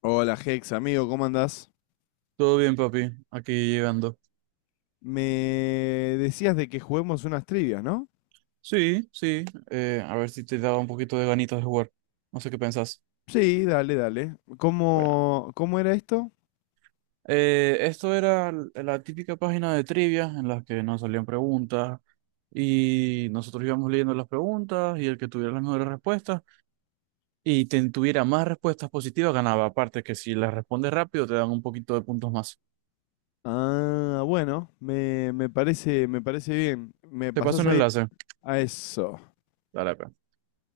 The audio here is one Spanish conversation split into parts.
Hola Hex, amigo, ¿cómo andás? Todo bien, papi. Aquí llegando. Me decías de que juguemos unas trivias, ¿no? Sí, sí. A ver si te daba un poquito de ganitas de jugar. No sé qué pensás. Sí, dale, dale. Bueno. ¿Cómo era esto? Esto era la típica página de trivia en la que nos salían preguntas y nosotros íbamos leyendo las preguntas y el que tuviera las mejores respuestas y tuviera más respuestas positivas ganaba. Aparte que si las respondes rápido te dan un poquito de puntos más. Ah, bueno, me parece bien. ¿Me Te paso pasás un ahí enlace. a eso? Dale, pe.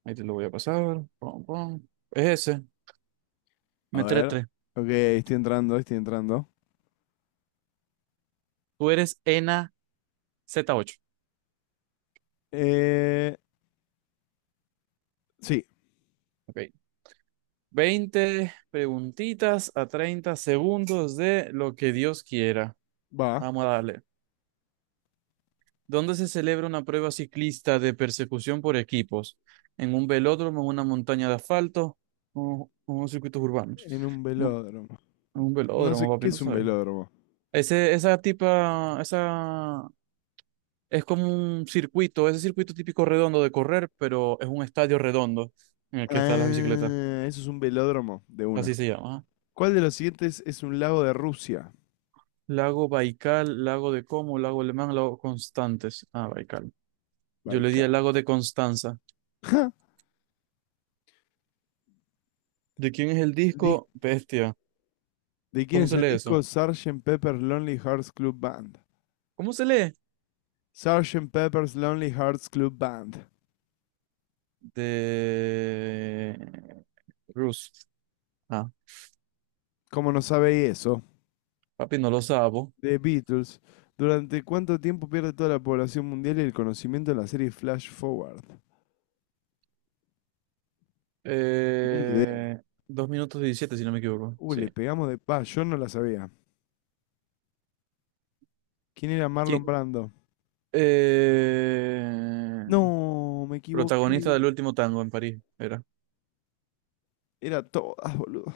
Ahí te lo voy a pasar. Pum, pum. Es ese. A Metre ver. 3. Ok, estoy entrando, estoy entrando. Tú eres ENA Z8. Eh, sí, Ok. 20 preguntitas a 30 segundos de lo que Dios quiera. va. Vamos a darle. ¿Dónde se celebra una prueba ciclista de persecución por equipos? ¿En un velódromo, en una montaña de asfalto o en unos circuitos urbanos? En un No, velódromo. en un No velódromo, sé, papi, ¿qué no es un sabes. velódromo? Ese, esa tipa, esa es como un circuito, ese circuito típico redondo de correr, pero es un estadio redondo en el que están las bicicletas. Ah, eso es un velódromo de Así una. se llama. ¿Cuál de los siguientes es un lago de Rusia? Lago Baikal, lago de Como, lago Alemán, lago Constantes. Ah, Baikal. Yo le di al Baikal. lago de Constanza. ¿De quién es el disco? Bestia. ¿De quién ¿Cómo es se el lee eso? disco Sergeant Pepper's Lonely Hearts Club Band? ¿Cómo se lee? Sergeant Pepper's Lonely Hearts Club Band. De Rus. Ah, ¿Cómo no sabéis eso? papi, no lo sabo. The Beatles. ¿Durante cuánto tiempo pierde toda la población mundial el conocimiento de la serie Flash Forward? Ni idea. Eh, 2 minutos 17, si no me equivoco. Uy, Sí. le pegamos de paz, yo no la sabía. ¿Quién era Marlon ¿Quién? Brando? Eh, No, me Protagonista equivoqué. del último tango en París, era. Era todas, boludo.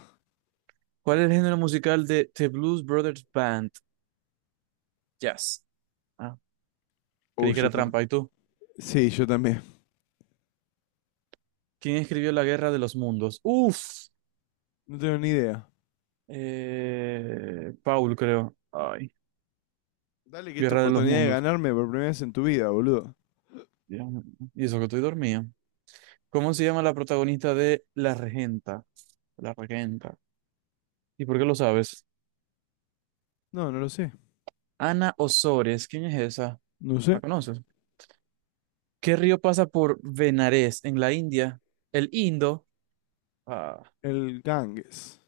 ¿Cuál es el género musical de The Blues Brothers Band? Jazz. Ah, creí que Yo era también. trampa. ¿Y tú? Sí, yo también. ¿Quién escribió La Guerra de los Mundos? Uf, No tengo ni idea. Paul, creo. Ay, Dale que es tu Guerra de los oportunidad de Mundos. ganarme por primera vez en tu vida, boludo. Dios mío. Y eso que estoy dormido. ¿Cómo se llama la protagonista de La Regenta? La Regenta. ¿Y por qué lo sabes? No, no lo sé. Ana Osores. ¿Quién es esa? No sé. ¿La conoces? ¿Qué río pasa por Benares en la India? El Indo. Ah, El Ganges.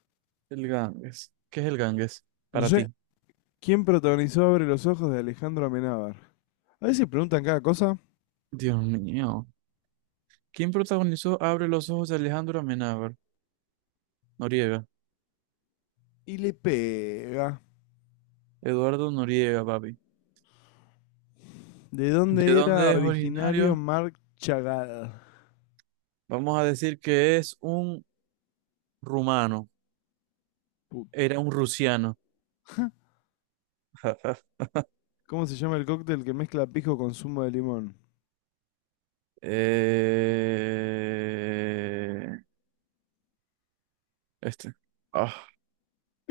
el Ganges. ¿Qué es el Ganges No para sé. ti? ¿Quién protagonizó Abre los Ojos de Alejandro Amenábar? A veces preguntan cada cosa Dios mío. ¿Quién protagonizó Abre los ojos de Alejandro Amenábar? Noriega. y le pega. Eduardo Noriega, papi. ¿De ¿De dónde era dónde es originario originario? Mark Chagall? Vamos a decir que es un rumano. Put- Era un rusiano. ¿Cómo se llama el cóctel que mezcla pisco con zumo de limón? Eh, Este. Ah,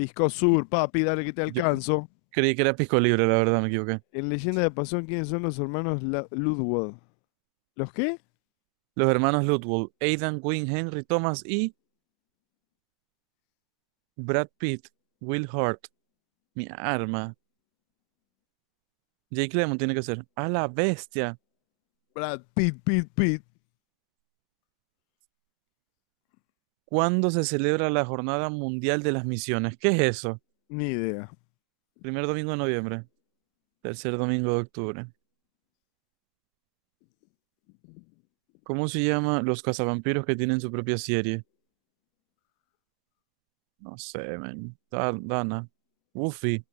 Pisco Sur, papi, dale que te yo alcanzo. creí que era Pisco Libre, la verdad, me equivoqué. En Leyenda de Pasión, ¿quiénes son los hermanos Ludwig? ¿Los qué? Los hermanos Ludwig, Aidan Quinn, Henry Thomas y Brad Pitt, Will Hurt, mi arma. Jake Lemmon tiene que ser. A la bestia. Brad Pitt, Pitt, Pitt. ¿Cuándo se celebra la Jornada Mundial de las Misiones? ¿Qué es eso? Ni idea. Primer domingo de noviembre. Tercer domingo de octubre. ¿Cómo se llama los cazavampiros que tienen su propia serie? No sé, man. Dana. Buffy.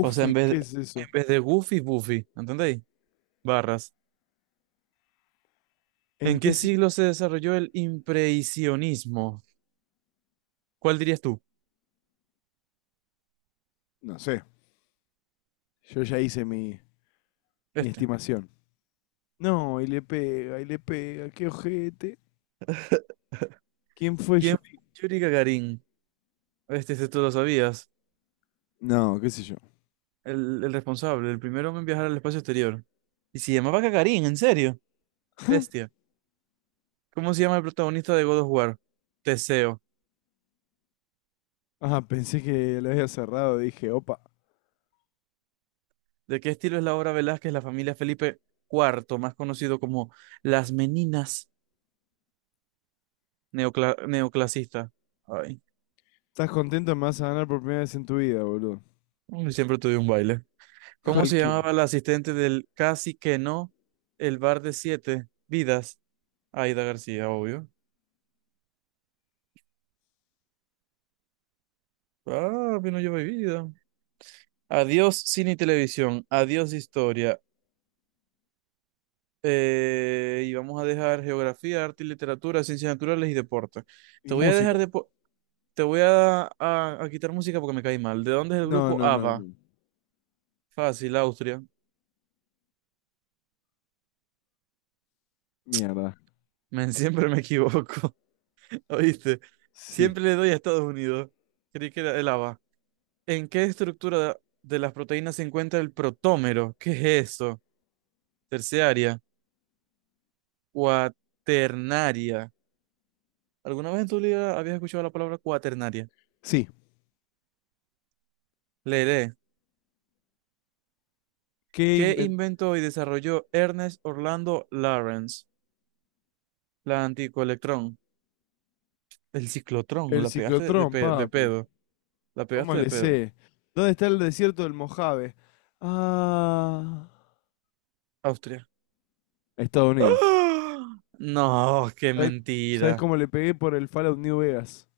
O sea, ¿qué es en eso? vez de Goofy, Buffy. ¿Entendéis? Barras. ¿En ¿En qué qué si- siglo se desarrolló el impresionismo? ¿Cuál dirías tú? No sé. Yo ya hice mi, mi Este. estimación. No, y le pega, qué ojete. ¿Quién fue ¿Quién fue Yuri? Yuri Gagarin? Este tú lo sabías. No, qué sé yo. El responsable, el primer hombre en viajar al espacio exterior. Y se llamaba Gagarin, ¿en serio? Bestia. ¿Cómo se llama el protagonista de God of War? Teseo. Ah, pensé que la había cerrado, dije, opa. ¿De qué estilo es la obra Velázquez, la familia Felipe IV, más conocido como Las Meninas neoclasista? Ay, ¿Estás contento? Me vas a ganar por primera vez en tu vida, boludo. uy, siempre tuve un baile. ¿Cómo se Cualquiera. llamaba la asistente del Casi que no, el bar de siete vidas? Aida García, obvio. Ah, pero no lleva vida. Adiós cine y televisión, adiós historia. Y vamos a dejar geografía, arte y literatura, ciencias naturales y deporte. Y Te voy a dejar música. de Te voy a, a quitar música porque me caí mal. ¿De dónde es el No, grupo no, no, ABBA? no. Fácil, Austria. Mierda. Men, siempre me equivoco, ¿oíste? Sí. Siempre le doy a Estados Unidos. Creí que era el ABBA. ¿En qué estructura de las proteínas se encuentra el protómero? ¿Qué es eso? Terciaria, cuaternaria. ¿Alguna vez en tu vida habías escuchado la palabra cuaternaria? Sí. Leeré. ¿Qué ¿Qué inventó? inventó y desarrolló Ernest Orlando Lawrence? La anticoelectrón. El ciclotrón, El la pegaste de, ciclotrón, de papi. pedo. La ¿Cómo pegaste de le pedo. sé? ¿Dónde está el desierto del Mojave? Ah. Austria. Estados Unidos. ¡Ah! No, qué ¿Sabes sabes mentira. cómo le pegué por el Fallout New Vegas?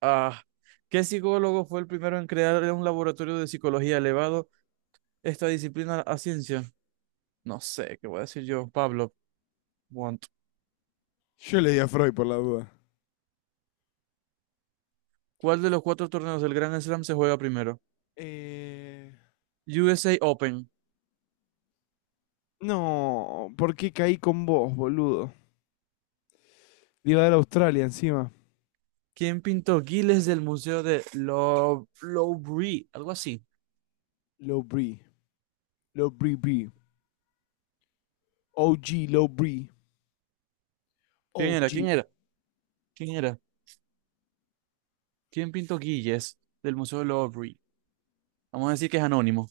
Ah, ¿qué psicólogo fue el primero en crear un laboratorio de psicología elevado esta disciplina a ciencia? No sé, ¿qué voy a decir yo? Pablo, want. Yo leí a Freud por la duda. ¿Cuál de los cuatro torneos del Grand Slam se juega primero? Eh, USA Open. No, ¿por qué caí con vos, boludo? Le iba a dar a Australia encima. ¿Quién pintó Giles del Museo de Louvre? Algo así. Low Bree. Low Bree Bree. OG Low Bree. ¿Quién era? ¿Quién OG. era? ¿Quién era? ¿Quién pintó Giles del Museo de Louvre? Vamos a decir que es anónimo.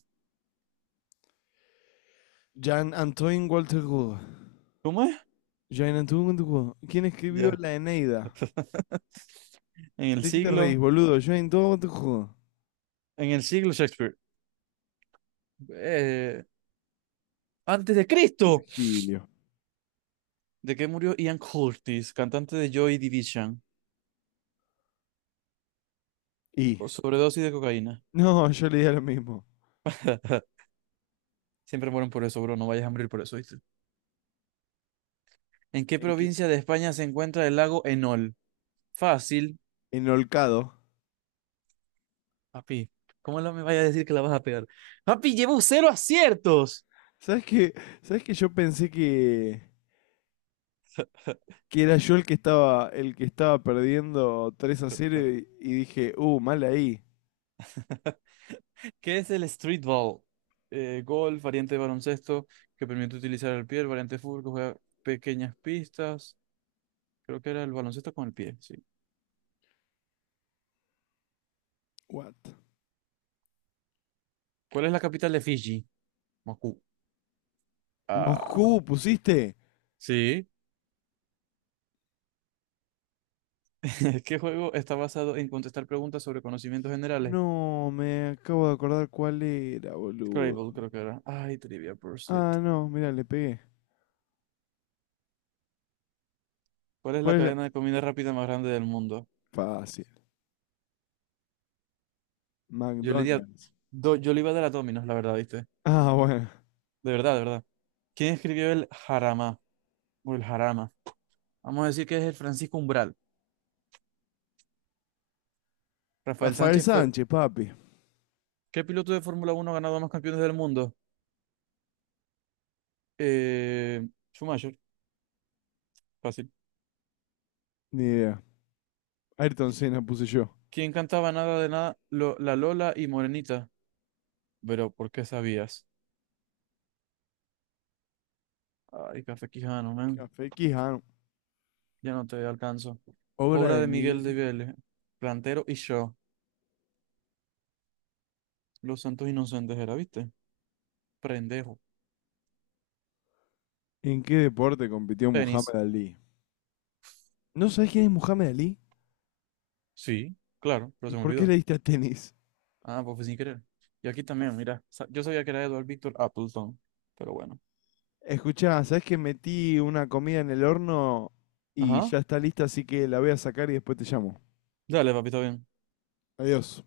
Jean Antoine Walter Gould. ¿Cómo es? Jean Antoine Walter Gould. ¿Quién escribió Ya la Eneida? En el ¿De qué te reís, siglo, boludo? Jean Antoine Walter Gould. en el siglo Shakespeare. eh, Antes de Cristo, Virgilio. de que murió Ian Curtis, cantante de Joy Division, Y. por sobredosis de cocaína. No, yo le di a lo mismo. Siempre mueren por eso, bro. No vayas a morir por eso, ¿viste? ¿En qué ¿En qué? provincia de España se encuentra el lago Enol? Fácil, En Olcado. papi. ¿Cómo no me vaya a decir que la vas a pegar? Papi, llevo 0 aciertos. ¿Sabes qué? Yo pensé que era yo el que estaba perdiendo 3-0 y dije, mal ahí." ¿Qué es el streetball? Golf, variante de baloncesto que permite utilizar el pie, el variante de fútbol que juega pequeñas pistas. Creo que era el baloncesto con el pie, sí. What? ¿Cuál es la capital de Fiji? Moscú. Ah, Moscú, ¿pusiste? sí. ¿Qué juego está basado en contestar preguntas sobre conocimientos generales? No, me acabo de acordar cuál era, boludo. Scrabble, creo que era. Ay, Trivia Pursuit. Ah, no, mira, le pegué. ¿Cuál es la ¿Cuál es la...? cadena de comida rápida más grande del mundo? Fácil. Yo le di McDonald's. Yo le iba a dar a Domino's, la verdad, ¿viste? Ah, bueno. De verdad, de verdad. ¿Quién escribió el Jarama? O el Jarama. Vamos a decir que es el Francisco Umbral. Rafael Rafael Sánchez fue... Sánchez, papi. ¿Qué piloto de Fórmula 1 ha ganado más campeones del mundo? Eh... Schumacher. Fácil. Ni idea. Ayrton Senna puse yo. ¿Quién cantaba nada de nada? La Lola y Morenita. Pero, ¿por qué sabías? Ay, Café Quijano, man. Café Quijano. Ya no te alcanzo. Obra Obra de de Miguel de Miguel. Vélez. Plantero y yo. Los Santos Inocentes era, ¿viste? Prendejo. ¿En qué deporte compitió Tenis. Muhammad Ali? ¿No sabés quién es Muhammad Ali? Sí, claro, pero ¿Y se me por qué le olvidó. diste a tenis? Ah, pues fue sin querer. Y aquí también, mira. Yo sabía que era Edward Victor Appleton. Pero bueno. Escuchá, ¿sabés que metí una comida en el horno y Ajá. ya está lista, así que la voy a sacar y después te llamo? Dale, papito, bien. Adiós.